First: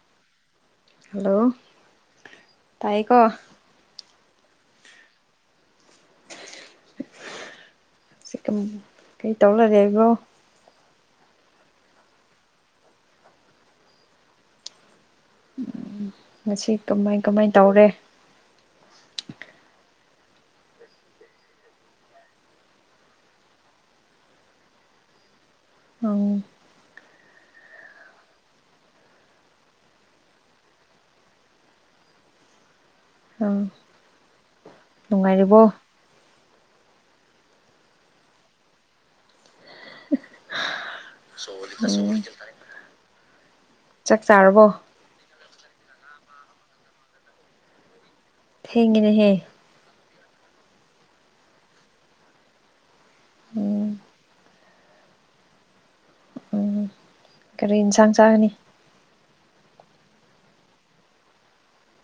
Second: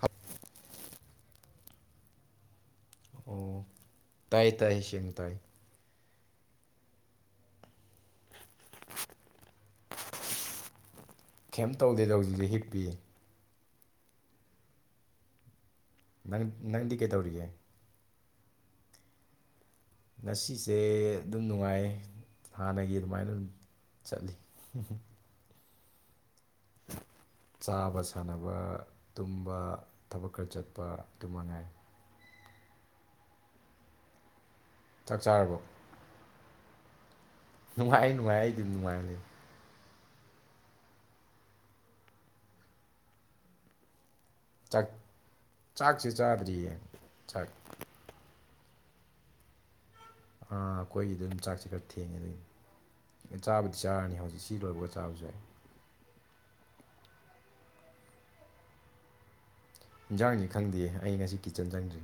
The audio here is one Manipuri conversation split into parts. ꯍꯞ [inaudible] ꯍꯜꯂꯣ ꯇꯥꯏꯀꯣ ꯑꯣ ꯇꯥꯏ ꯇꯥꯏ ꯑꯩ ꯁꯦꯡꯅ ꯇꯥꯏ ꯁꯤ ꯀꯩꯇꯧ ꯂꯩꯔꯤꯕꯣ ꯀꯩꯝꯇ ꯇꯧꯗꯦꯗ ꯍꯧꯖꯤꯛꯁꯦ ꯍꯤꯞꯄꯤꯌꯦ ꯅꯪ ꯉꯁꯤ ꯅꯪꯗꯤ ꯀꯃꯥꯏ ꯀꯩꯗꯧꯔꯤꯒꯦ ꯀꯃꯥꯏ ꯇꯧꯔꯦ ꯉꯁꯤꯁꯦ ꯑꯗꯨꯝ ꯅꯨꯡꯉꯥꯏꯌꯦ ꯍꯥꯟꯅꯒꯤ ꯑꯗꯨꯃꯥꯏꯅ ꯑꯗꯨꯝ ꯆꯠꯂꯤ ꯑꯪ ꯆꯥꯕ ꯁꯥꯟꯅꯕ ꯇꯨꯝꯕ ꯊꯕꯛ ꯈꯔ ꯆꯠꯄ ꯑꯗꯨ ꯃꯉꯥꯏ ꯑꯝ ꯆꯥꯛ ꯆꯥꯔꯕ ꯅꯨꯡꯉꯥꯏ ꯅꯨꯡꯉꯥꯏ ꯑꯩꯗꯤ ꯅꯨꯡꯉꯥꯏꯂꯩ ꯁꯣ ꯁꯣꯜ ꯆ ꯆꯥꯛ ꯆꯥꯔꯔꯕꯣ ꯆꯥꯛꯁꯤ ꯆꯥꯗ꯭ꯔꯤꯌꯦ ꯆꯥꯛ ꯊꯦꯡꯒꯦꯅꯦ ꯍꯦ ꯑꯥ ꯑꯩꯈꯣꯏꯒꯤꯗ ꯑꯗꯨꯝ ꯆꯥꯛꯁꯦ ꯈꯔ ꯊꯦꯡꯉꯦ ꯑꯗꯨꯒꯤꯅꯤ ꯆꯥꯕꯨꯗꯤ ꯎꯝ ꯆꯥꯔꯅꯤ ꯍꯧꯖꯤꯛ ꯁꯤ ꯂꯣꯏꯕꯒ ꯆꯥꯕꯁꯨ ꯌꯥꯏ ꯎꯝ ꯀꯔꯤ ꯏꯟꯁꯥꯡ ꯆꯥꯒꯅꯤ ꯏꯟꯖꯥꯡꯁꯤ ꯈꯪꯗꯦ ꯑꯩ ꯉꯁꯤ ꯀꯤꯠꯆꯟ ꯆꯪꯗ꯭ꯔꯤ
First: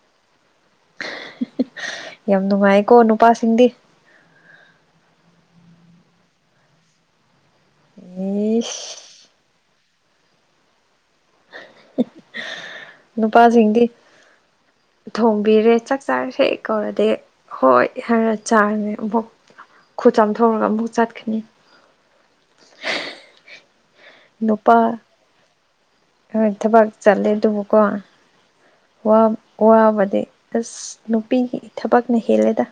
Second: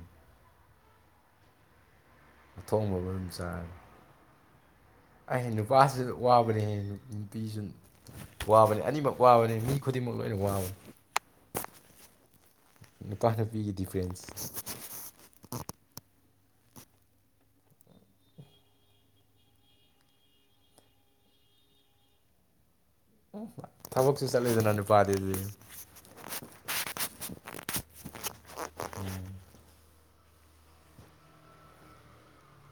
[unintelligible] ꯑꯊꯣꯡꯕ ꯃꯔꯝ ꯅꯨꯄꯥꯁꯤꯡꯗꯤ ꯆꯥꯔꯦ ꯑꯩ ꯅꯨꯄꯥꯁꯤꯁꯨ ꯋꯥꯕꯅꯦ ꯅꯨꯄꯤꯁꯨ ꯋꯥꯕꯅꯤ ꯏꯁ ꯑꯅꯤꯃꯛ ꯋꯥꯕꯅꯤ ꯃꯤ ꯈꯨꯗꯤꯡꯃꯛ ꯂꯣꯏꯅ ꯋꯥꯕꯅꯤ ꯅꯨꯄꯥꯁꯤꯡꯗꯤ ꯗꯤꯐ꯭ꯔꯦꯟꯁ ꯊꯣꯡꯕꯤꯔꯦ ꯆꯥꯛ ꯆꯥꯔꯁꯦ ꯀꯧꯔꯗꯤ ꯍꯣꯏ ꯍꯔ ꯆꯥꯔꯅꯦ ꯑꯃꯨꯛ ꯈꯨꯠ ꯆꯥꯝꯊꯣꯛꯔꯒ ꯑꯃꯨꯛ ꯆꯠꯀꯅꯤ ꯊꯕꯛꯁꯨ ꯆꯠꯂꯤꯗꯅ ꯅꯨꯄꯥ ꯅꯨꯄꯥꯗꯤꯗꯨ ꯍꯣꯏ ꯊꯕꯛ ꯆꯠꯂꯦ ꯑꯗꯨꯕꯨꯀꯣ ꯋꯥꯕꯗꯤ ꯑꯁ ꯅꯨꯄꯤꯒꯤ ꯊꯕꯛꯅ ꯍꯦꯜꯂꯦꯗ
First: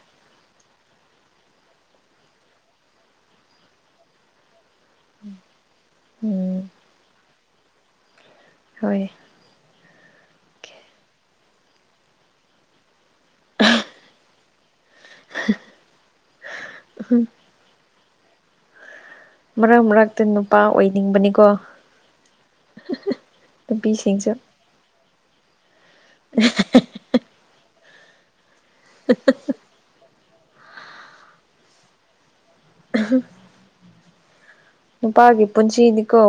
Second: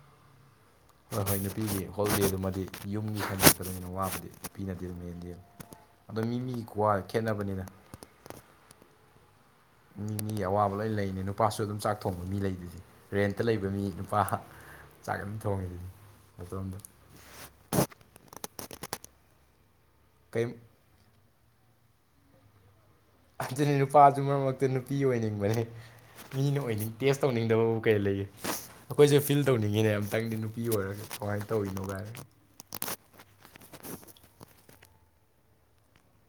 ꯍꯣꯏ ꯍꯣꯏ ꯅꯨꯄꯤꯒꯤ ꯍꯣꯂꯤꯗꯦꯗꯨꯃꯗꯤ ꯌꯨꯝꯒꯤ ꯍꯟꯗ ꯑꯣꯏꯅ ꯋꯥꯕꯗꯤ ꯅꯨꯄꯤꯅꯗꯤ ꯑꯗꯨꯝ ꯍꯦꯟꯗꯤ ꯑꯗꯣ ꯃꯤ ꯃꯤꯒꯤ ꯎꯝ ꯀ꯭ꯋꯥ ꯈꯦꯠꯅꯕꯅꯤꯅ ꯍꯣꯏ ꯃꯤ ꯃꯤꯒꯤ ꯑꯋꯥꯕ ꯂꯣꯏ ꯂꯩꯅꯤ ꯅꯨꯄꯥꯁꯨ ꯑꯗꯨꯝ ꯆꯥꯛ ꯊꯣꯡꯕ ꯃꯤ ꯂꯩꯗꯨꯏꯗꯤ ꯔꯦꯟꯇ ꯂꯩꯕ ꯃꯤ ꯅꯨꯄꯥ ꯆꯥꯛ ꯌꯥꯝ ꯊꯣꯡꯉꯤꯗꯨꯅꯤ ꯃꯇꯣꯝꯗ ꯍꯝ ꯃꯔꯛ ꯃꯔꯛꯇ ꯀꯩꯝ ꯅꯨꯄꯥ ꯑꯣꯏꯅꯤꯡꯕꯅꯤꯀꯣ ꯑꯗꯨꯅꯤ ꯅꯨꯄꯥꯗꯨ ꯅꯨꯄꯤꯁꯤꯡꯁꯨ ꯃꯔꯛ ꯃꯔꯛꯇ ꯅꯨꯄꯤ ꯑꯣꯏꯅꯤꯡꯕꯅꯦ ꯃꯤꯅ ꯑꯣꯏꯅꯤꯡ ꯇꯦꯁ ꯇꯧꯅꯤꯡꯗꯕꯕꯨ ꯀꯩ ꯂꯩꯒ ꯑꯩꯈꯣꯏꯁꯨ ꯐꯤꯜ ꯇꯧꯅꯤꯡꯉꯦ ꯃꯤꯅ ꯑꯝꯇꯪꯗꯤ ꯅꯨꯄꯤ ꯑꯣꯏꯔꯒ ꯀꯃꯥꯏꯅ ꯇꯧꯔꯤꯅꯣ ꯀꯥꯏꯅ [unintelligible] ꯅꯨꯄꯥꯒꯤ ꯄꯨꯟꯁꯤꯅꯤꯀꯣ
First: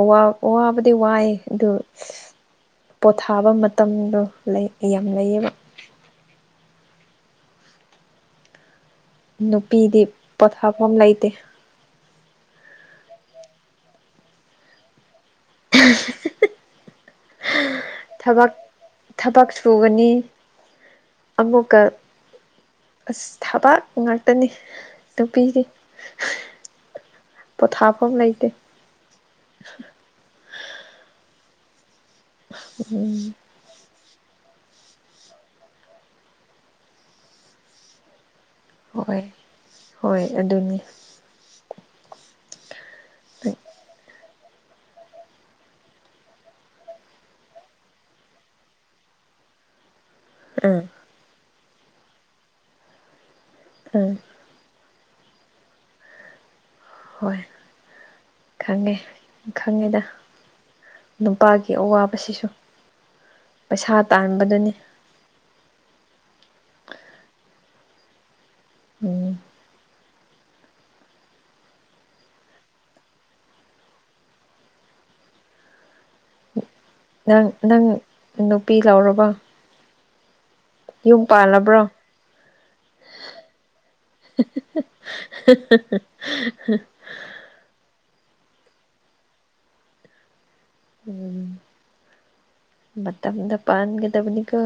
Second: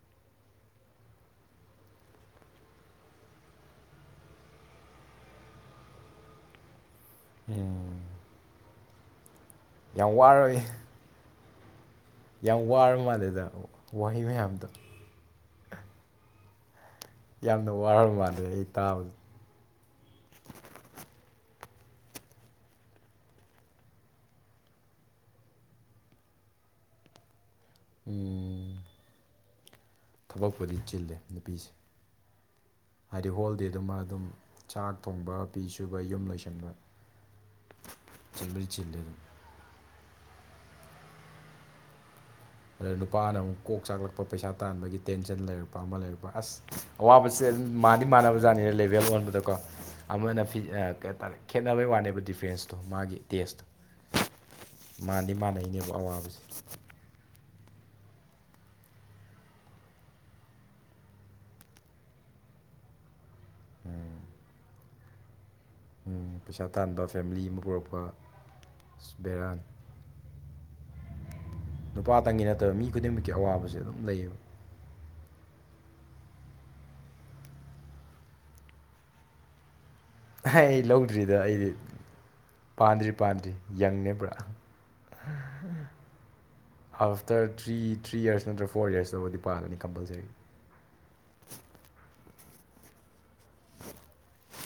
ꯋꯥꯕꯗꯤ ꯋꯥꯏꯑ ꯑꯗꯨ ꯄꯣꯊꯥꯕ ꯃꯇꯝꯗꯣ ꯂꯩ ꯌꯥꯝ ꯂꯩꯌꯦꯕ ꯎꯝ ꯅꯨꯄꯤꯗꯤ ꯌꯥꯝ ꯋꯥꯔꯣꯏ ꯄꯣꯊꯥꯐꯝ ꯂꯩꯇꯦ ꯌꯥꯝ ꯋꯥꯔꯕ ꯃꯥꯜꯂꯦꯗ ꯋꯥꯍꯩ ꯃꯌꯥꯝꯗꯣ [unintelligible] ꯌꯥꯝꯅ ꯋꯥꯔꯕ ꯃꯥꯜꯂꯦ ꯑꯩ ꯇꯥꯕꯗ ꯆꯨꯒꯅꯤ ꯑꯃꯨꯛꯀ ꯑꯁ ꯊꯕꯥꯛ ꯉꯥꯛꯇꯅꯤ ꯅꯨꯄꯤꯖꯦ ꯄꯣꯊꯥꯐꯝ ꯂꯩꯇꯦ ꯎꯝ ꯊꯕꯛꯄꯨꯗꯤ ꯆꯤꯜꯂꯦ ꯅꯨꯄꯤꯁꯦ ꯍꯥꯏꯗꯤ ꯎꯝ ꯍꯣꯜꯗꯦꯗꯨꯃ ꯑꯗꯨꯝ ꯆꯥꯛ ꯊꯣꯡꯕ ꯐꯤ ꯁꯨꯕ ꯌꯨꯝ ꯂꯩꯁꯟꯕ [unintelligible] ꯍꯣꯏ ꯍꯣꯏ ꯑꯗꯨꯅꯤ ꯑ ꯅꯨꯄꯥꯅ ꯑꯃꯨꯛ ꯀꯣꯛ ꯆꯥꯛꯂꯛꯄ ꯄꯩꯁꯥ ꯇꯥꯟꯕꯒꯤ ꯇꯦꯟꯁꯟ ꯂꯩꯔꯛꯄ ꯑꯃ ꯂꯩꯔꯛꯄ ꯑꯁ ꯑꯋꯥꯕꯁꯦ ꯑꯗꯨꯝ ꯃꯥꯗꯤ ꯃꯥꯟꯅꯕꯖꯥꯠꯅꯤꯅ ꯂꯦꯚꯦꯜ ꯑꯣꯟꯕꯗꯀꯣ ꯑꯃꯅ ꯐꯤ ꯎꯝ ꯑ ꯀꯩ ꯍꯥꯏꯇꯥꯔꯦ ꯈꯦꯠꯅꯕꯩ ꯋꯥꯅꯦꯕ ꯗꯤꯐ꯭ꯔꯦꯟꯁꯇꯣ ꯃꯥꯒꯤ ꯇꯦꯁꯇꯣ ꯎꯝ ꯃꯥꯟꯗꯤ ꯃꯥꯟꯅꯩꯅꯦꯕ ꯑꯋꯥꯕꯁꯦ ꯍꯣꯏ ꯈꯪꯉꯦ ꯈꯪꯉꯦꯗ ꯅꯨꯄꯥꯒꯤ ꯑꯋꯥꯕꯁꯤꯁꯨ ꯄꯩꯁꯥ ꯇꯥꯟꯕꯗꯨꯅꯤ ꯎꯝ ꯄꯩꯁꯥ ꯇꯥꯟꯕ ꯐꯦꯃꯤꯂꯤ ꯑꯃ ꯄꯨꯔꯛꯄ ꯎꯝ ꯕꯦꯔꯥꯅꯤ ꯅꯨꯄꯥꯇꯪꯒꯤ ꯅꯠꯇꯕ ꯃꯤ ꯈꯨꯗꯤꯡꯃꯛꯀꯤ ꯑꯋꯥꯕꯁꯦ ꯑꯗꯨꯝ ꯂꯩꯌꯦꯕ ꯅꯪ ꯅꯪ ꯅꯨꯄꯤ ꯂꯥꯎꯔꯕ ꯑꯍꯩ ꯂꯧꯗ꯭ꯔꯤꯗ ꯑꯩꯗꯤ ꯄꯥꯜꯂꯕ꯭ꯔꯣ ꯄꯥꯟꯗ꯭ꯔꯤ ꯄꯥꯟꯗ꯭ꯔꯤ ꯌꯪꯅꯦ ꯄꯨꯔꯥ up after three three years ꯅꯠꯇ꯭ꯔ ꯐꯣꯔ ꯏꯌꯔꯁ ꯇꯕꯨꯗꯤ ꯄꯥꯜꯂꯅꯤ ꯀꯝꯄꯜꯁꯔꯤ ꯎꯝ ꯃꯇꯝꯗ ꯄꯥꯟꯒꯗꯕꯅꯤꯀꯣ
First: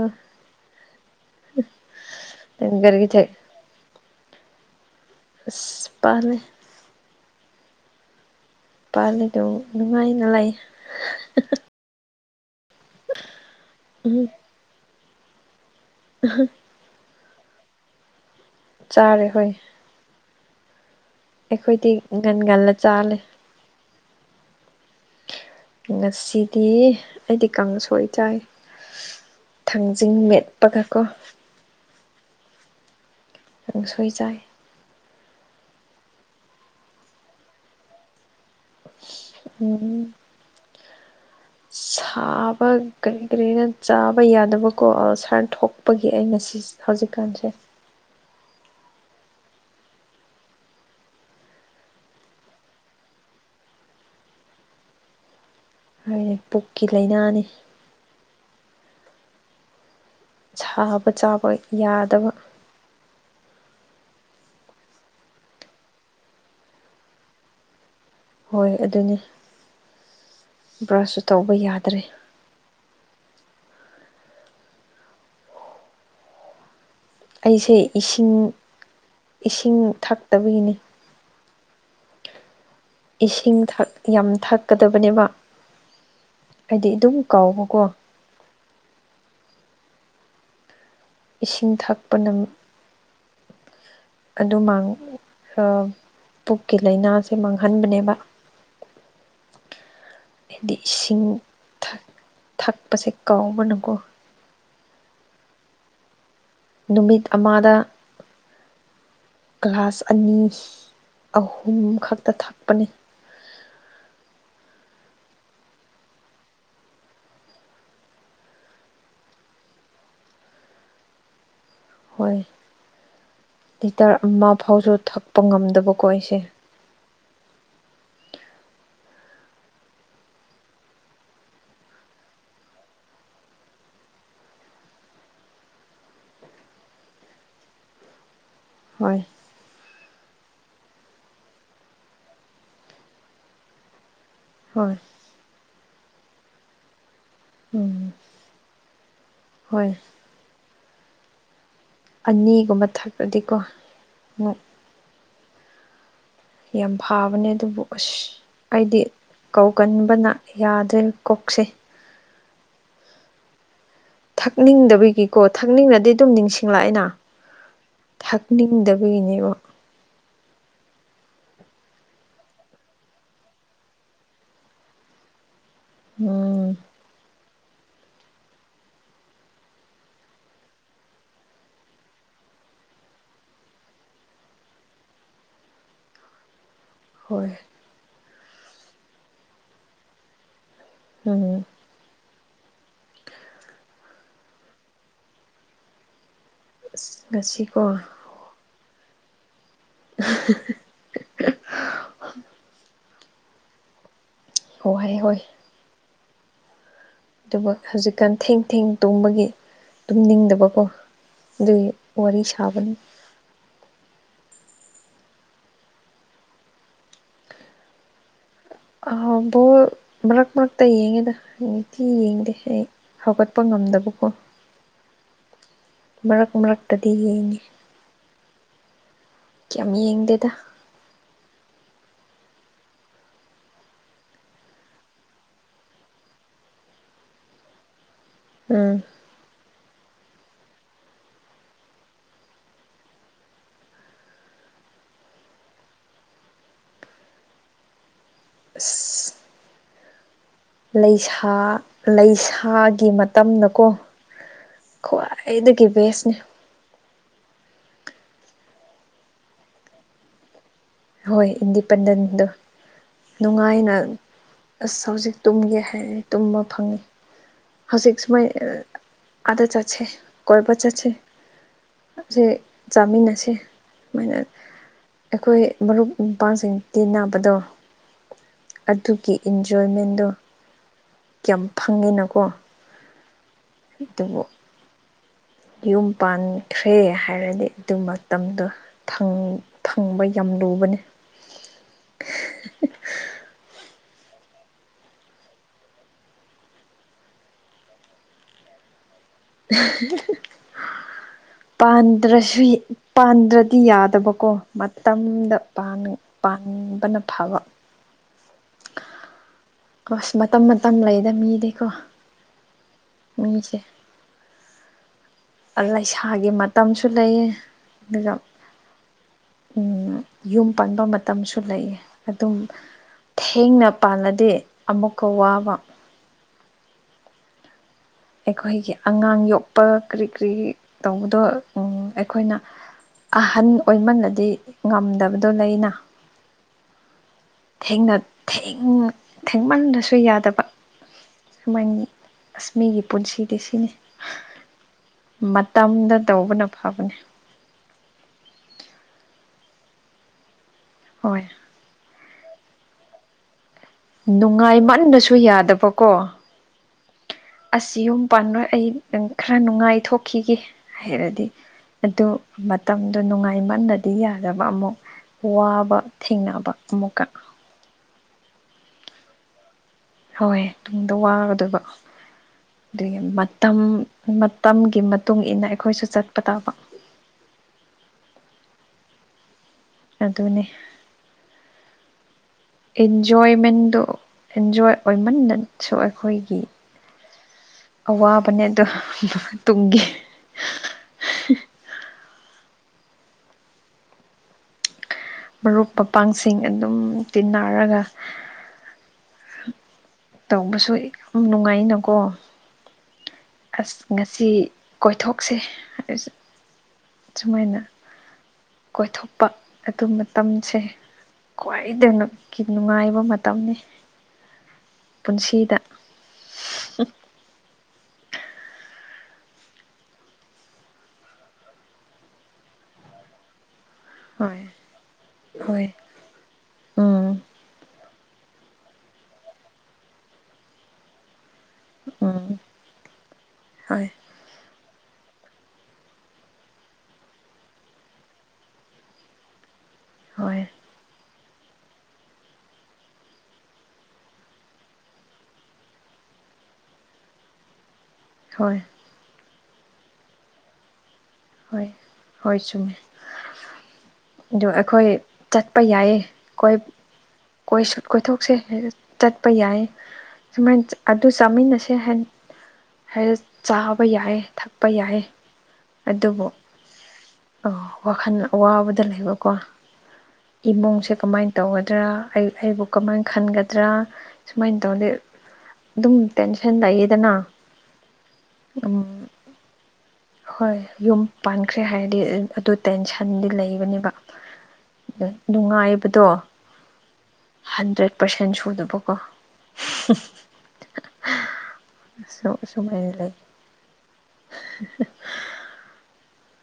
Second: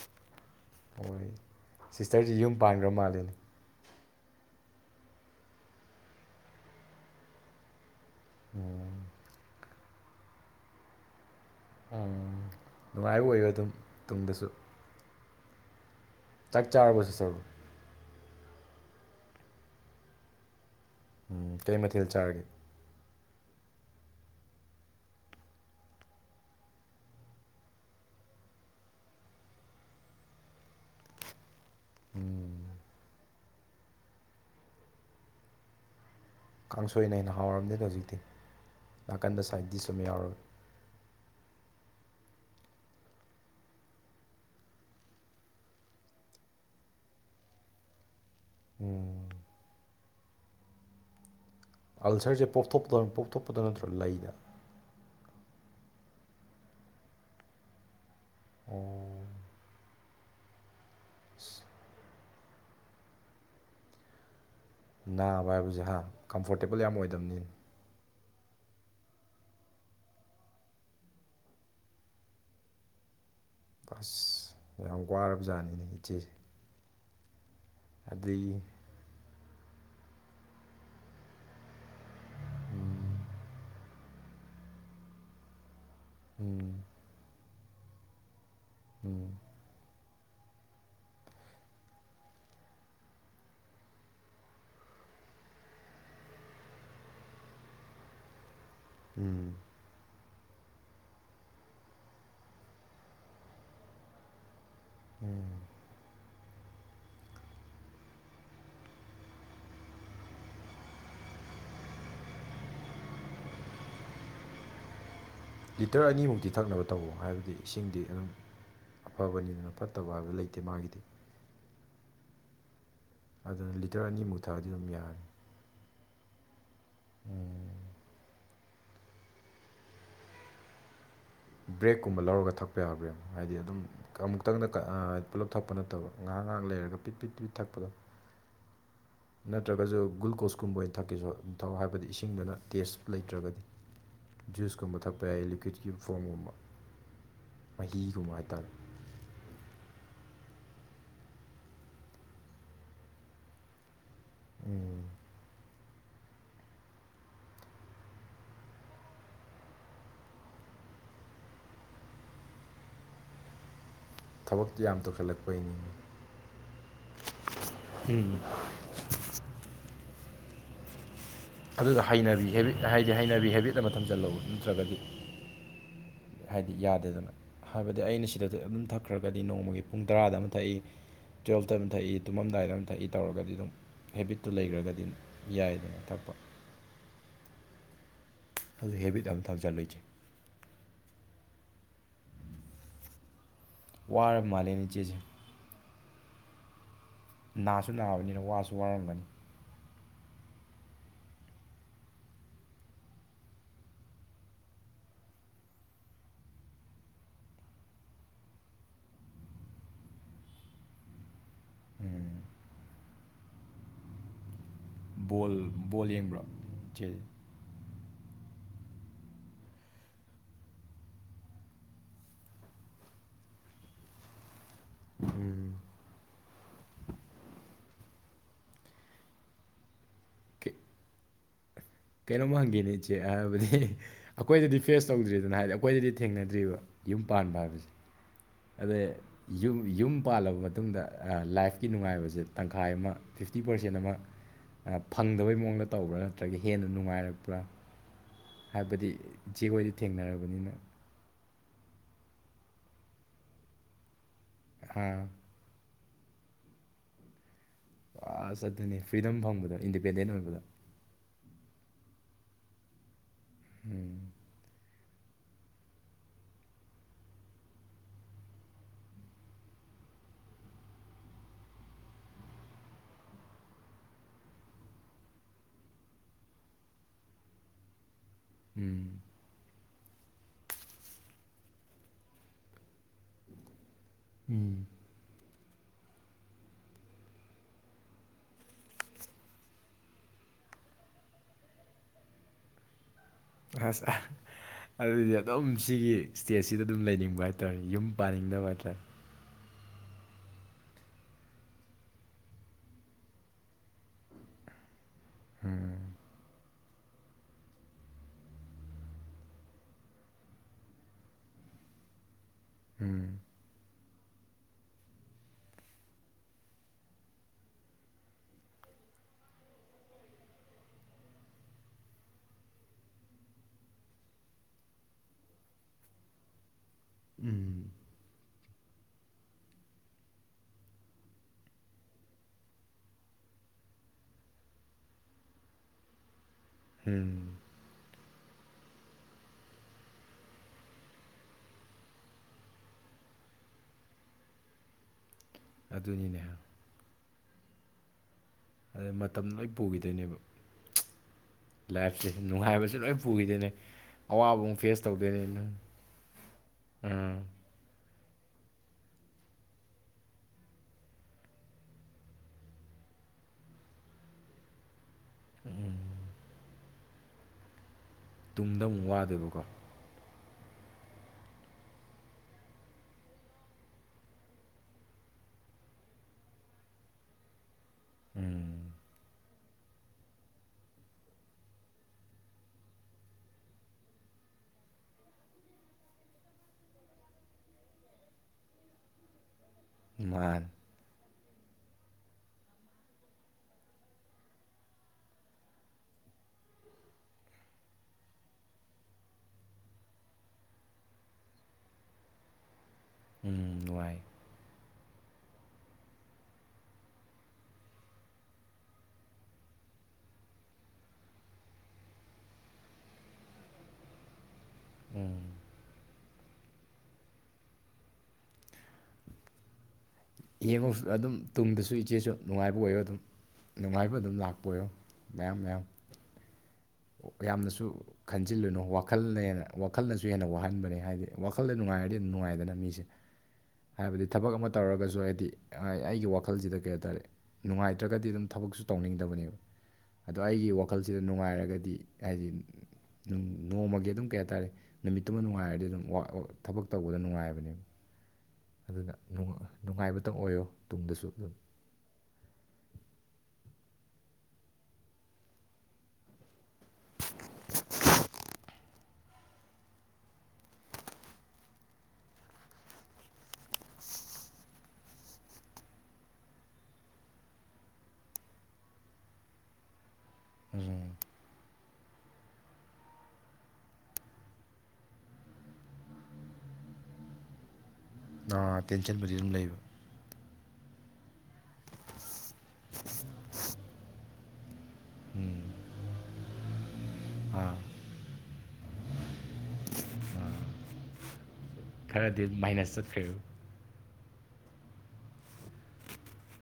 ꯍꯣꯏ ꯁꯤꯁꯇꯔꯁꯤ ꯌꯨꯝ ꯅꯪ ꯄꯥꯟꯒ꯭ꯔ ꯒꯥꯔꯤ ꯃꯥꯜꯂꯦꯅꯦ ꯑꯁ ꯄꯥꯜꯂꯦ ꯑꯣꯝ [unintelligible] ꯄꯥꯂꯤꯗꯣ ꯅꯨꯡꯉꯥꯏꯅ ꯂꯩ ꯎꯝ ꯅꯨꯡꯉꯥꯏꯕ ꯑꯣꯏꯌꫭ ꯑꯗꯨꯝ ꯇꯨꯡꯗꯁꯨ ꯎ [unintelligible] ꯆꯔꯕꯣ [unintelligible] ꯆꯥꯔꯦ ꯍꯣꯏ ꯎꯝ ꯀꯩ ꯑꯩꯈꯣꯏꯗꯤ ꯃꯊꯦꯜ ꯒꯟ ꯆꯥꯔꯒꯦ ꯉꯂ ꯆꯥꯂꯦ ꯉꯁꯤꯗꯤ ꯑꯩꯗꯤ ꯀꯥꯡꯁꯣꯏ ꯆꯥꯏ ꯊꯥꯡꯖꯤꯡ ꯃꯦꯠꯄꯒꯀꯣ ꯎꯝ ꯀꯥꯡꯁꯣꯏꯆꯥꯏ ꯀꯥꯡꯁꯣꯏꯅ ꯍꯦꯟꯅ ꯍꯥꯎꯔꯝꯅꯤꯗ ꯍꯧꯖꯤꯛꯇꯤ ꯅꯥꯀꯟꯗ ꯁꯥꯏꯠ ꯗꯤꯖ ꯎꯝ ꯑꯃ ꯌꯥꯎꯔꯒ ꯁꯥꯕ ꯀꯔꯤ ꯀꯔꯤꯅ ꯆꯥꯕ ꯌꯥꯗꯕꯀꯣ ꯑꯜꯁꯥꯔ ꯊꯣꯛꯄꯒꯤ ꯑꯩꯅ ꯁꯤ ꯍꯧꯖꯤꯛꯀꯥꯟꯁꯦ ꯎꯝ ꯑꯜꯁꯔꯁꯦ ꯄꯣꯛꯊꯣꯛꯄꯗꯧ ꯄꯣꯛꯊꯣꯛꯄꯗꯣ ꯅꯠꯇ꯭ꯔ ꯂꯩꯗ ꯎꯝ ꯄꯨꯛꯀꯤ ꯂꯥꯏꯅꯥꯅꯤ ꯑꫭ ꯁꯥꯕ ꯆꯥꯕ ꯑꯁ ꯌꯥꯗꯕ ꯅꯥꯕ ꯍꯥꯏꯕꯁꯦ ꯍꯥ ꯀꯝꯐꯣꯔꯇꯦꯕꯜ ꯌꯥꯝ ꯑꯣꯏꯗꯕꯅꯤ ꯍꯣꯏ ꯑꯗꯨꯅꯤ ꯕ꯭ꯔꯁꯁꯨ ꯇꯧꯕ ꯌꯥꯗ꯭ꯔꯦ ꯑꯁ ꯌꯥꯝ ꯋꯥꯔꯕꯖꯥꯠꯅꯤꯅꯦ ꯏꯆꯦꯁꯦ ꯑꯩꯁꯦ ꯏꯁꯤꯡ ꯑꯗꯒꯤ ꯏꯁꯤꯡ ꯊꯛꯇꯕꯒꯤꯅꯤ ꯏꯁꯤꯡ ꯊꯛ ꯌꯥꯝ ꯊꯛꯀꯗꯕꯅꯦꯕ ꯎꯝ ꯎꯝ ꯑꯩꯗꯤ ꯑꯗꯨꯝ ꯀꯥꯎꯕꯀꯣ ꯎꯝ ꯏꯁꯤꯡ ꯊꯛꯄꯅꯄ ꯑꯗꯨ ꯃꯥꯡ [unintelligible] ꯄꯨꯛꯀꯤ ꯂꯥꯏꯅꯥꯁꯦ ꯃꯥꯡꯍꯟꯕꯅꯦꯕ ꯎꯝ ꯍꯥꯏꯗꯤ ꯏꯁꯤꯡ ꯊꯛ ꯊꯛꯄꯁꯦ ꯀꯥꯎꯕꯅꯀꯣ ꯎꯝ ꯅꯨꯃꯤꯠ ꯑꯃꯥꯗ ꯒꯂ꯭ꯥꯁ ꯑꯅꯤ ꯑꯍꯨꯝ ꯈꯛꯇ ꯊꯛꯄꯅꯤ ꯂꯤꯇꯔ ꯑꯅꯤꯃꯨꯛꯇꯤ ꯊꯛꯅꯕ ꯇꯧ ꯍꯥꯏꯕꯗꯤ ꯏꯁꯤꯡꯗꯤ ꯑꯗꯨꯝ ꯑꯐꯥꯕꯅꯤꯗꯅ ꯐꯠꯇꯕ ꯍꯥꯏꯕ ꯂꯩꯇꯦ ꯃꯥꯒꯤꯗꯤ ꯍꯣꯏ ꯑꯗꯨꯅ ꯂꯤꯇꯔ ꯑꯅꯤꯃꯨꯛ ꯑꯃ ꯊꯛꯑꯗꯤ ꯑꯗꯨꯝ ꯐꯥꯎꯁꯨ ꯌꯥꯔꯦ ꯊꯛꯄ ꯉꯝꯗꯕꯀꯣ ꯑꯩꯁꯦ ꯎꯝ ꯕ꯭ꯔꯦꯛꯀꯨꯝꯕ ꯂꯧꯔꯒ ꯊꯛꯄ ꯌꯥꯕ꯭ꯔꯥ ꯌꯦꯡꯉꯨ ꯍꯥꯏꯗꯤ ꯑꯗꯨꯝ ꯑꯃꯨꯛꯇꯪꯗ ꯀꯥ ꯑꯥ ꯄꯨꯂꯞ ꯊꯛꯄ ꯅꯠꯇꯕ ꯉꯥꯏꯍꯥꯛ ꯉꯥꯏꯍꯥꯛ ꯂꯩꯔꯒ ꯄꯤꯠ ꯄꯤꯠ ꯄꯤꯠ ꯊꯛꯄꯗꯣ ꯍꯣꯏ ꯅꯠꯇ꯭ꯔꯒꯁꯨ ꯒ꯭ꯂꯨꯀꯣꯁꯀꯨꯝꯕ ꯑꯣꯏꯅ ꯊꯛꯀꯦꯁꯨ ꯑꯗꯨꯝ ꯊꯛꯑꯣ ꯍꯥꯏꯕꯗꯤ ꯏꯁꯤꯡꯗꯅ ꯇꯦꯁ ꯂꯩꯇ꯭ꯔꯒꯗꯤ ꯍꯣꯏ ꯖꯨꯁꯀꯨꯝꯕ ꯊꯛꯄ ꯌꯥꯏ ꯂꯤꯀ꯭ꯋꯤꯠꯀꯤ ꯐꯣꯝꯒꯨꯝꯕ ꯎꯝ ꯃꯍꯤꯒꯨꯝꯕ ꯍꯥꯏꯇꯥꯔꯦ ꯍꯣꯏ ꯑꯅꯤꯒꯨꯝꯕ ꯊꯛꯔꯗꯤꯀꯣ ꯎꯝ ꯌꯥꯝ ꯐꯥꯕꯅꯦ ꯑꯗꯨꯕꯨ ꯑꯁ ꯑꯩꯗꯤ ꯀꯥꯎꯒꯟꯕꯅ ꯌꯥꯗ꯭ꯔꯦ ꯀꯣꯛꯁꯦ ꯊꯕꯛꯇꯤ ꯌꯥꯝ ꯊꯛꯅꯤꯡꯗꯕꯒꯤꯀꯣ ꯇꯧꯁꯜꯂꯛꯄꯩꯅꯤ ꯊꯛꯅꯤꯡꯉꯗꯤ ꯑꯗꯨꯝ ꯅꯤꯡꯁꯤꯡꯂꯛꯑꯦꯅ ꯎꯝ ꯊꯛꯅꯤꯡꯗꯕꯒꯤꯅꯦꯕ ꯑꯗꯨꯗꯣ ꯍꯩꯅꯕꯤ ꯍꯦꯕꯤꯠ ꯍꯥꯏꯗꯤ ꯍꯩꯅꯕꯤ ꯍꯦꯕꯤꯠ ꯑꯃ ꯊꯝꯖꯤꯜꯂꯣꯕ ꯅꯠꯇ꯭ꯔꯒꯗꯤ ꯎꯝ ꯍꯥꯏꯗꯤ ꯌꯥꯗꯦꯗꯅ ꯍꯥꯏꯕꯗꯤ ꯑꯩꯅ ꯁꯤꯗ ꯑꯗꯨꯝ ꯊꯛꯈ꯭ꯔꯒꯗꯤ ꯅꯣꯡꯃꯒꯤ ꯄꯨꯡ ꯇꯔꯥꯗ ꯑꯃ ꯊꯛꯏ ꯇꯨꯌꯦꯜꯐꯇ ꯑꯃ ꯊꯛꯏ ꯇꯨꯝꯃꯝꯗꯥꯏꯗ ꯑꯃ ꯊꯛꯏ ꯇꯧꯔꯒꯗꯤ ꯑꯗꯨꯝ ꯍꯦꯕꯤꯠꯇꯨ ꯂꯩꯒ꯭ꯔꯥꯒꯗꯤ ꯌꯥꯏꯗꯅ ꯊꯛꯄ ꯍꯣꯏ ꯑꯗꯨ ꯍꯦꯕꯤꯠ ꯑꯃ ꯊꯥꯝꯖꯤꯜꯂꯨ ꯏꯖꯦ ꯎꯝ ꯋꯥꯔꯥ ꯃꯥꯜꯂꯦꯅꯦ ꯏꯆꯦꯖꯦ ꯑꯁ ꯉꯁꯤꯀꯣ ꯅꯥꯁꯨ ꯅꯥꯕꯅꯤꯅ ꯋꯥꯁꯨ ꯋꯥꯔꯝꯒꯅꯤ [unintelligible] ꯍꯣꯏ ꯍꯣꯏ ꯑꯗꯨꯕꯨ ꯍꯧꯖꯤꯛꯀꯥꯟ ꯊꯦꯡ ꯊꯦꯡ ꯇꯨꯝꯕꯒꯤ ꯇꯨꯝ ꯅꯤꯡꯗꯕꯀꯣ ꯑꯗꯨꯒꯤ ꯋꯥꯔꯤ ꯁꯥꯥꯕꯅꯤ ꯕꯣꯜ ꯕꯣꯜ ꯌꯦꯡꯕ꯭ꯔꯣ ꯏꯆꯦꯖꯦ ꯕꯣꯜꯗꯣ ꯃꯔꯛ ꯃꯔꯛꯇ ꯌꯦꯡꯉꯦꯗ ꯅꯤꯡꯇꯤ ꯌꯦꯡꯗꯦ ꯑꯩ ꯍꯧꯒꯠꯄ ꯉꯝꯗꯕꯀꯣ ꯎꯝ ꯃꯔꯛ ꯃꯔꯛꯇꯗꯤ ꯌꯦꯡꯉꯤ ꯌꯥꯝ ꯌꯦꯡꯗꯦꯗ [inaudible] ꯀꯩꯅꯣꯃ ꯍꯪꯒꯦꯅꯦ ꯏꯆꯦ ꯍꯥꯏꯕꯗꯤ ꯑꯩꯈꯣꯏꯗꯗꯤ ꯐꯦꯁ ꯇꯧꯗ꯭ꯔꯤꯗꯅ ꯍꯥꯏꯗꯤ ꯑꯩꯈꯣꯏꯗꯗꯤ ꯊꯦꯡꯅꯗ꯭ꯔꯤꯕ ꯌꯨꯝ ꯄꯥꯟꯕ ꯍꯥꯏꯕꯁꯦ ꯑꯗ ꯎꯝ ꯌꯨꯝ ꯌꯨꯝ ꯄꯥꯜꯂꯕ ꯃꯇꯨꯡꯗ ꯂꯥꯏꯐꯀꯤ ꯅꯨꯡꯉꯥꯏꯕꯁꯦ ꯇꯪꯈꯥꯏ ꯑꯃ ꯐꯤꯐꯇꯤ ꯄꯥꯔꯁꯦꯟ ꯑꯃ ꯐꯪꯗꯕꯩ ꯃꯑꯣꯡꯗ ꯇꯧꯕ꯭ꯔꯥ ꯅꯠꯇ꯭ꯔꯒ ꯍꯦꯟꯅ ꯅꯨꯡꯉꯥꯏꯔꯛꯄ꯭ꯔꯥ ꯍꯥꯏꯕꯗꯤ ꯑꯁ ꯏꯆꯦ ꯍꯣꯏꯗꯤ ꯊꯦꯡꯅꯔꯕꯅꯤꯅ ꯂꯩꯁꯥ ꯂꯩꯁꯥꯒꯤ ꯃꯇꯝꯅꯀꯣ ꯑꯥ ꯈ꯭ꯋꯥꯏ ꯗꯒꯤ ꯕꯦꯁꯅꯦ ꯑꯥꯁ ꯑꯗꯨꯅꯤ ꯐ꯭ꯔꯤꯗꯝ ꯐꯪꯕꯗꯨ ꯏꯟꯗꯤꯄꯦꯟꯗꯦꯟ ꯑꯣꯏꯕꯗꯨ ꯍꯣꯏ ꯏꯟꯗꯤꯄꯦꯟꯗꯦꯟꯗꯣ ꯅꯨꯡꯉꯥꯏꯅ ꯎꯝ ꯑꯁ ꯍꯧꯖꯤꯛ ꯇꯨꯝꯒꯦ ꯍꯥꯏꯔꯦ ꯇꯨꯝꯕ ꯐꯪꯉꯤ ꯍꯧꯖꯤꯛ ꯁꯨꯃꯥꯏ ꯑꯥꯗ ꯆꯠꯁꯦ ꯀꫭꯏꯕ ꯆꯠꯁꯦ ꯑꯁꯤ ꯆꯥꯃꯤꯟꯅꯁꯤ ꯁꯨꯃꯥꯏꯅ ꯑꯩꯈꯣꯏ ꯃꯔꯨꯞ ꯃꯄꯥꯡꯁꯤꯡ ꯇꯤꯟꯅꯕꯗꯣ ꯎꯝ ꯑꯗꯨꯒꯤ ꯏꯟꯖꯣꯏꯃꯦꯟꯗꯣ ꯀꯌꯥꯝ ꯐꯪꯉꯦꯅꯀꯣ [inaudible] ꯑꯗꯨꯕꯨ ꯎꯝ ꯌꯨꯝ ꯄꯥꯟꯈ꯭ꯔꯦ ꯍꯥꯏꯔꯗꯤ ꯑꯗꯨ ꯃꯇꯝꯗꯣ ꯐꯪ ꯐꯪꯕ ꯌꯥꯝ ꯂꯨꯕꯅꯤ ꯑꯁ ꯑ ꯑꯗꯨꯗꯤ ꯑꯗꯨꯝ ꯁꯤꯒꯤ ꯁ꯭ꯇꯦꯖꯁꯤꯗ ꯑꯗꯨꯝ ꯂꯩꯅꯤꯡꯕ ꯍꯥꯏꯇꯥꯥꯔꯦ ꯌꯨꯝ ꯄꯥꯅꯤꯡꯗꯕ ꯍꯥꯏꯇꯥꯥꯔꯦ [unintelligible] ꯄꯥꯟꯗ꯭ꯔꯁꯨ ꯄꯥꯟꯗ꯭ꯔꯗꯤ ꯌꯥꯗꯕꯀꯣ ꯃꯇꯝꯗ ꯄꯥꯟꯕꯅ ꯐꯕ ꯑꯁ ꯃꯇꯝ ꯃꯇꯝ ꯂꯩꯗ ꯃꯤꯗꯤꯀꯣ ꯎꯝ [unintelligible] ꯂꯩꯁꯥꯒꯤ ꯃꯇꯝꯁꯨ ꯂꯩꯌꯦ ꯑꯗꯨꯒ ꯌꯨꯝ ꯄꯥꯟꯕꯟꯕ ꯃꯇꯝꯁꯨ ꯂꯩꯌꯦ ꯑꯗꯨꯝ ꯊꯦꯡꯅ ꯄꯥꯜꯂꯗꯤ ꯑꯃꯨꯛꯀ ꯋꯥꯕ ꯎꯝ ꯑꯩꯈꯣꯏꯒꯤ ꯑꯉꯥꯡ ꯌꯣꯛꯄ ꯀ꯭ꯔꯤ ꯀ꯭ꯔꯤ ꯇꯧꯕꯗꯣ ꯑꯩꯈꯣꯏꯅ ꯑꯍꯟ ꯑꯣꯏꯃꯜꯂꯗꯤ ꯉꯝꯗꯕꯗꯣ ꯂꯩꯅ ꯎꯝ ꯊꯦꯡꯅ ꯊꯦꯡ ꯊꯦꯡꯃꯟꯔꯁꯨ ꯌꯥꯗꯕ ꯁꯨꯃꯥꯏꯅꯤ ꯑꯁ ꯃꯤꯒꯤ ꯄꯨꯟꯁꯤꯗꯤ ꯁꯤꯅꯤ ꯃꯇꯝꯗ ꯑꯗꯨꯅꯤꯅꯦ ꯇꯧꯕꯅ ꯐꯕꯅꯦ ꯑꯗ ꯃꯇꯝꯅ ꯂꯣꯏ ꯄꯨꯈꯤꯗꯣꯏꯅꯦꯕ ꯍꯣꯏ ꯂꯥꯏꯐꯁꯦ ꯅꯨꯡꯉꯥꯏꯕꯁꯦ ꯂꯣꯏ ꯄꯨꯈꯤꯗꯣꯏꯅꯦ ꯑꯋꯥꯕ ꯑꯃꯨꯛ ꯅꯨꯡꯉꯥꯏ ꯐꯦꯁ ꯃꯟꯅꯁꯨ ꯇꯧꯗꯣꯏꯅꯦ ꯌꯥꯗꯕꯀꯣ ꯑꯥ ꯑꯁ ꯌꯨꯝ ꯄꯥꯟꯂꯣꯏ ꯑꯩ ꯈꯔ ꯅꯨꯡꯉꯥꯏ ꯊꯣꯛꯈꯤꯒꯦ ꯍꯥꯏꯔꯗꯤ ꯑꯗꯨ ꯃꯇꯝꯗꯣ ꯅꯨꯡꯉꯥꯏꯃꯟꯗꯗꯤ ꯌꯥꯗꯕ ꯑꯃꯨꯛ ꯋꯥꯕ ꯊꯦꯡꯅꯕ ꯑꯃꯨꯛꯀ ꯇꯨꯡꯗ ꯑꯃꯨꯛ ꯋꯥꯗꯨꯏꯕꯀꯣ ꯍꯣꯏ ꯇꯨꯡꯗ ꯋꯥꯒꯗꯣꯏꯕ ꯑꯗꯨꯏꯒꯤ ꯃꯇꯝ ꯃꯇꯝꯒꯤ ꯃꯇꯨꯡ ꯏ ꯃꯇꯨꯡꯏꯟꯅ ꯑꯩꯈꯣꯏꯁꯨ ꯆꯠꯄ ꯇꯥꯕ ꯎꯝ ꯑꯗꯨꯅꯦ ꯑꯦꯟꯖꯣꯏꯃꯦꯟꯗꯨ ꯑꯦꯟꯖꯣꯏ ꯑꯣꯏꯃꯟꯅꯁꯨ ꯑꯩꯈꯣꯏꯒꯤ ꯑꯋꯥꯕꯅꯦ ꯑꯗꯣ ꯇꯨꯡꯒꯤ ꯃꯥꯟ ꯃꯔꯨꯞ ꯃꯄꯥꯡꯁꯤꯡ ꯑꯗꯨꯝ ꯇꯤꯟꯅꯔꯒ ꯇꯧꯕꯁꯨ ꯌꯥꯝ ꯅꯨꯡꯉꯥꯏꯅꯀꯣ ꯎꯝ ꯑꯁ ꯅꯨꯡꯉꯥꯏ ꯉꯁꯤ ꯀꯣꯏꯊꯣꯛꯁꯦꯁ ꯑꯁ ꯁꯨꯃꯥꯏꯅ ꯀꯣꯏꯊꯣꯛꯄ ꯑꯗꯨ ꯃꯇꯝꯁꯦ ꯈ꯭ꯋꯥꯏꯗꯒꯤ ꯅꯨꯡꯉꯥꯏꯕ ꯃꯇꯝꯅꯤ ꯄꯨꯟꯁꯤꯗ ꯌꯦꯡꯉꯨ ꯑꯗꯨꯝ ꯇꯨꯡꯗꯁꯨ ꯏꯆꯦꯁꯨ ꯅꯨꯡꯉꯥꯏꯕ ꯑꯣꯏꯌꯣ ꯑꯗꯨꯝ ꯅꯨꯡꯉꯥꯏꯕ ꯑꯗꯨꯝ ꯍꯣꯏ ꯂꯥꯛꯄ ꯑꯣꯏꯌꯣ ꯃꯌꯥꯝ ꯃꯌꯥꯝ ꯍꯣꯏ ꯎꯝ ꯌꯥꯝꯅꯁꯨ ꯈꯟꯖꯤꯜꯂꯨꯅꯨ ꯋꯥꯈꯜꯅ ꯍꯦꯟꯅ ꯋꯥꯈꯜꯅꯁꯨ ꯍꯦꯟꯅ ꯋꯥꯍꯟꯕꯅꯤ ꯍꯥꯏꯗꯤ ꯋꯥꯈꯜꯗ ꯅꯨꯡꯉꯥꯏꯔꯗꯤ ꯎꯝ ꯅꯨꯡꯉꯥꯏꯗꯅ ꯃꯤꯁꯦ ꯍꯣꯏ ꯍꯥꯏꯕꯗꯤ ꯊꯕꯛ ꯑꯃ ꯇꯧꯔꯒꯁꯨ ꯍꯥꯏꯗꯤ ꯑꯩꯒꯤ ꯋꯥꯈꯜꯁꯤꯗ ꯀꯩ ꯍꯥꯏꯇꯥꯔꯦ ꯅꯨꯡꯉꯥꯏꯇ꯭ꯔꯒꯗꯤ ꯑꯗꯨꯝ ꯊꯕꯛꯁꯨ ꯇꯧꯅꯤꯡꯗꯕꯅꯦꯕ ꯑꯗꯣ ꯍꯣꯏ ꯑꯩꯒꯤ ꯋꯥꯈꯜꯁꯤꯗ ꯅꯨꯡꯉꯥꯏꯔꯒꯗꯤ ꯍꯥꯏꯗꯤ ꯍꯥꯏꯗꯤ ꯅꯣꯡꯃꯒꯤ ꯑꯗꯨꯝ ꯀꯩ ꯍꯥꯏꯇꯥꯔꯦ ꯅꯨꯃꯤꯠꯇꯨꯃ ꯅꯨꯡꯉꯥꯏꯔꯗꯤ ꯑꯗꯨꯝ ꯋꯥ ꯊꯕꯛ ꯇꯧꯕꯗ ꯅꯨꯡꯉꯥꯏꯕꯅꯦꯕ ꯍꯣꯏ ꯑꯗꯨꯅ ꯅꯨꯡꯉꯥꯏꯕꯇꯪ ꯑꯣꯏꯌꯣ ꯇꯨꯡꯗꯁꯨ ꯑꯗꯨꯝ ꯍꯣꯏ ꯍꯣꯏ ꯆꯨꯝꯃꯦ ꯑꯗꯨ ꯑꯩꯈꯣꯏ ꯆꯠꯄ ꯌꯥꯏꯌꯦ ꯀꯣꯏ ꯀꯣꯏ ꯁꯨꯠ ꯀꯣꯏꯊꯣꯛꯁꯦ ꯆꯠꯄ ꯌꯥꯏꯑꯦ ꯁꯨꯃꯥꯏꯅ ꯑꯗꯨ ꯆꯥꯃꯤꯟꯅꯁꯦ ꯍꯥꯏ ꯍꯥꯏꯗꯤ ꯆꯥꯕ ꯌꯥꯏꯑꯦ ꯊꯛꯄ ꯌꯥꯏ ꯑꯗꯨꯕꯨ ꯋꯥꯈꯜ ꯑꯋꯥꯕꯗ ꯂꯩꯕꯀꯣ ꯏꯃꯨꯡꯁꯦ ꯀꯃꯥꯏꯅ ꯇꯧꯒꯗ꯭ꯔꯥ ꯑꯩꯕꯨ ꯀꯃꯥꯏꯅ ꯈꯟꯒꯗ꯭ꯔꯥ ꯁꯨꯃꯥꯏꯅ ꯇꯧꯗꯤ ꯑꯗꯨꯝ ꯇꯦꯟꯁꯟ ꯂꯩꯌꯦꯗꯅ ꯑ ꯎꯝ ꯇꯦꯟꯁꯟꯕꯨꯗꯤ ꯑꯗꯨꯝ ꯂꯩꯕ ꯍꯣꯏ ꯌꯨꯝ ꯄꯥꯟꯈ꯭ꯔꯦ ꯍꯥꯏꯔꯗꯤ ꯑꯗꯨ ꯇꯦꯟꯁꯟꯗꯤ ꯂꯩꯕꯅꯦꯕ ꯅꯨꯡꯉꯥꯏꯕꯗꯣ ꯍꯟꯗ꯭ꯔꯦꯠ ꯄꯔꯁꯦꯟ ꯁꯨꯗꯕꯀꯣ ꯈꯔꯗꯤ ꯁꯨ ꯃꯥꯏꯅꯁ ꯁꯨꯃꯥꯏꯅ ꯂꯩ ꯆꯠꯈ꯭ꯔꯦꯕ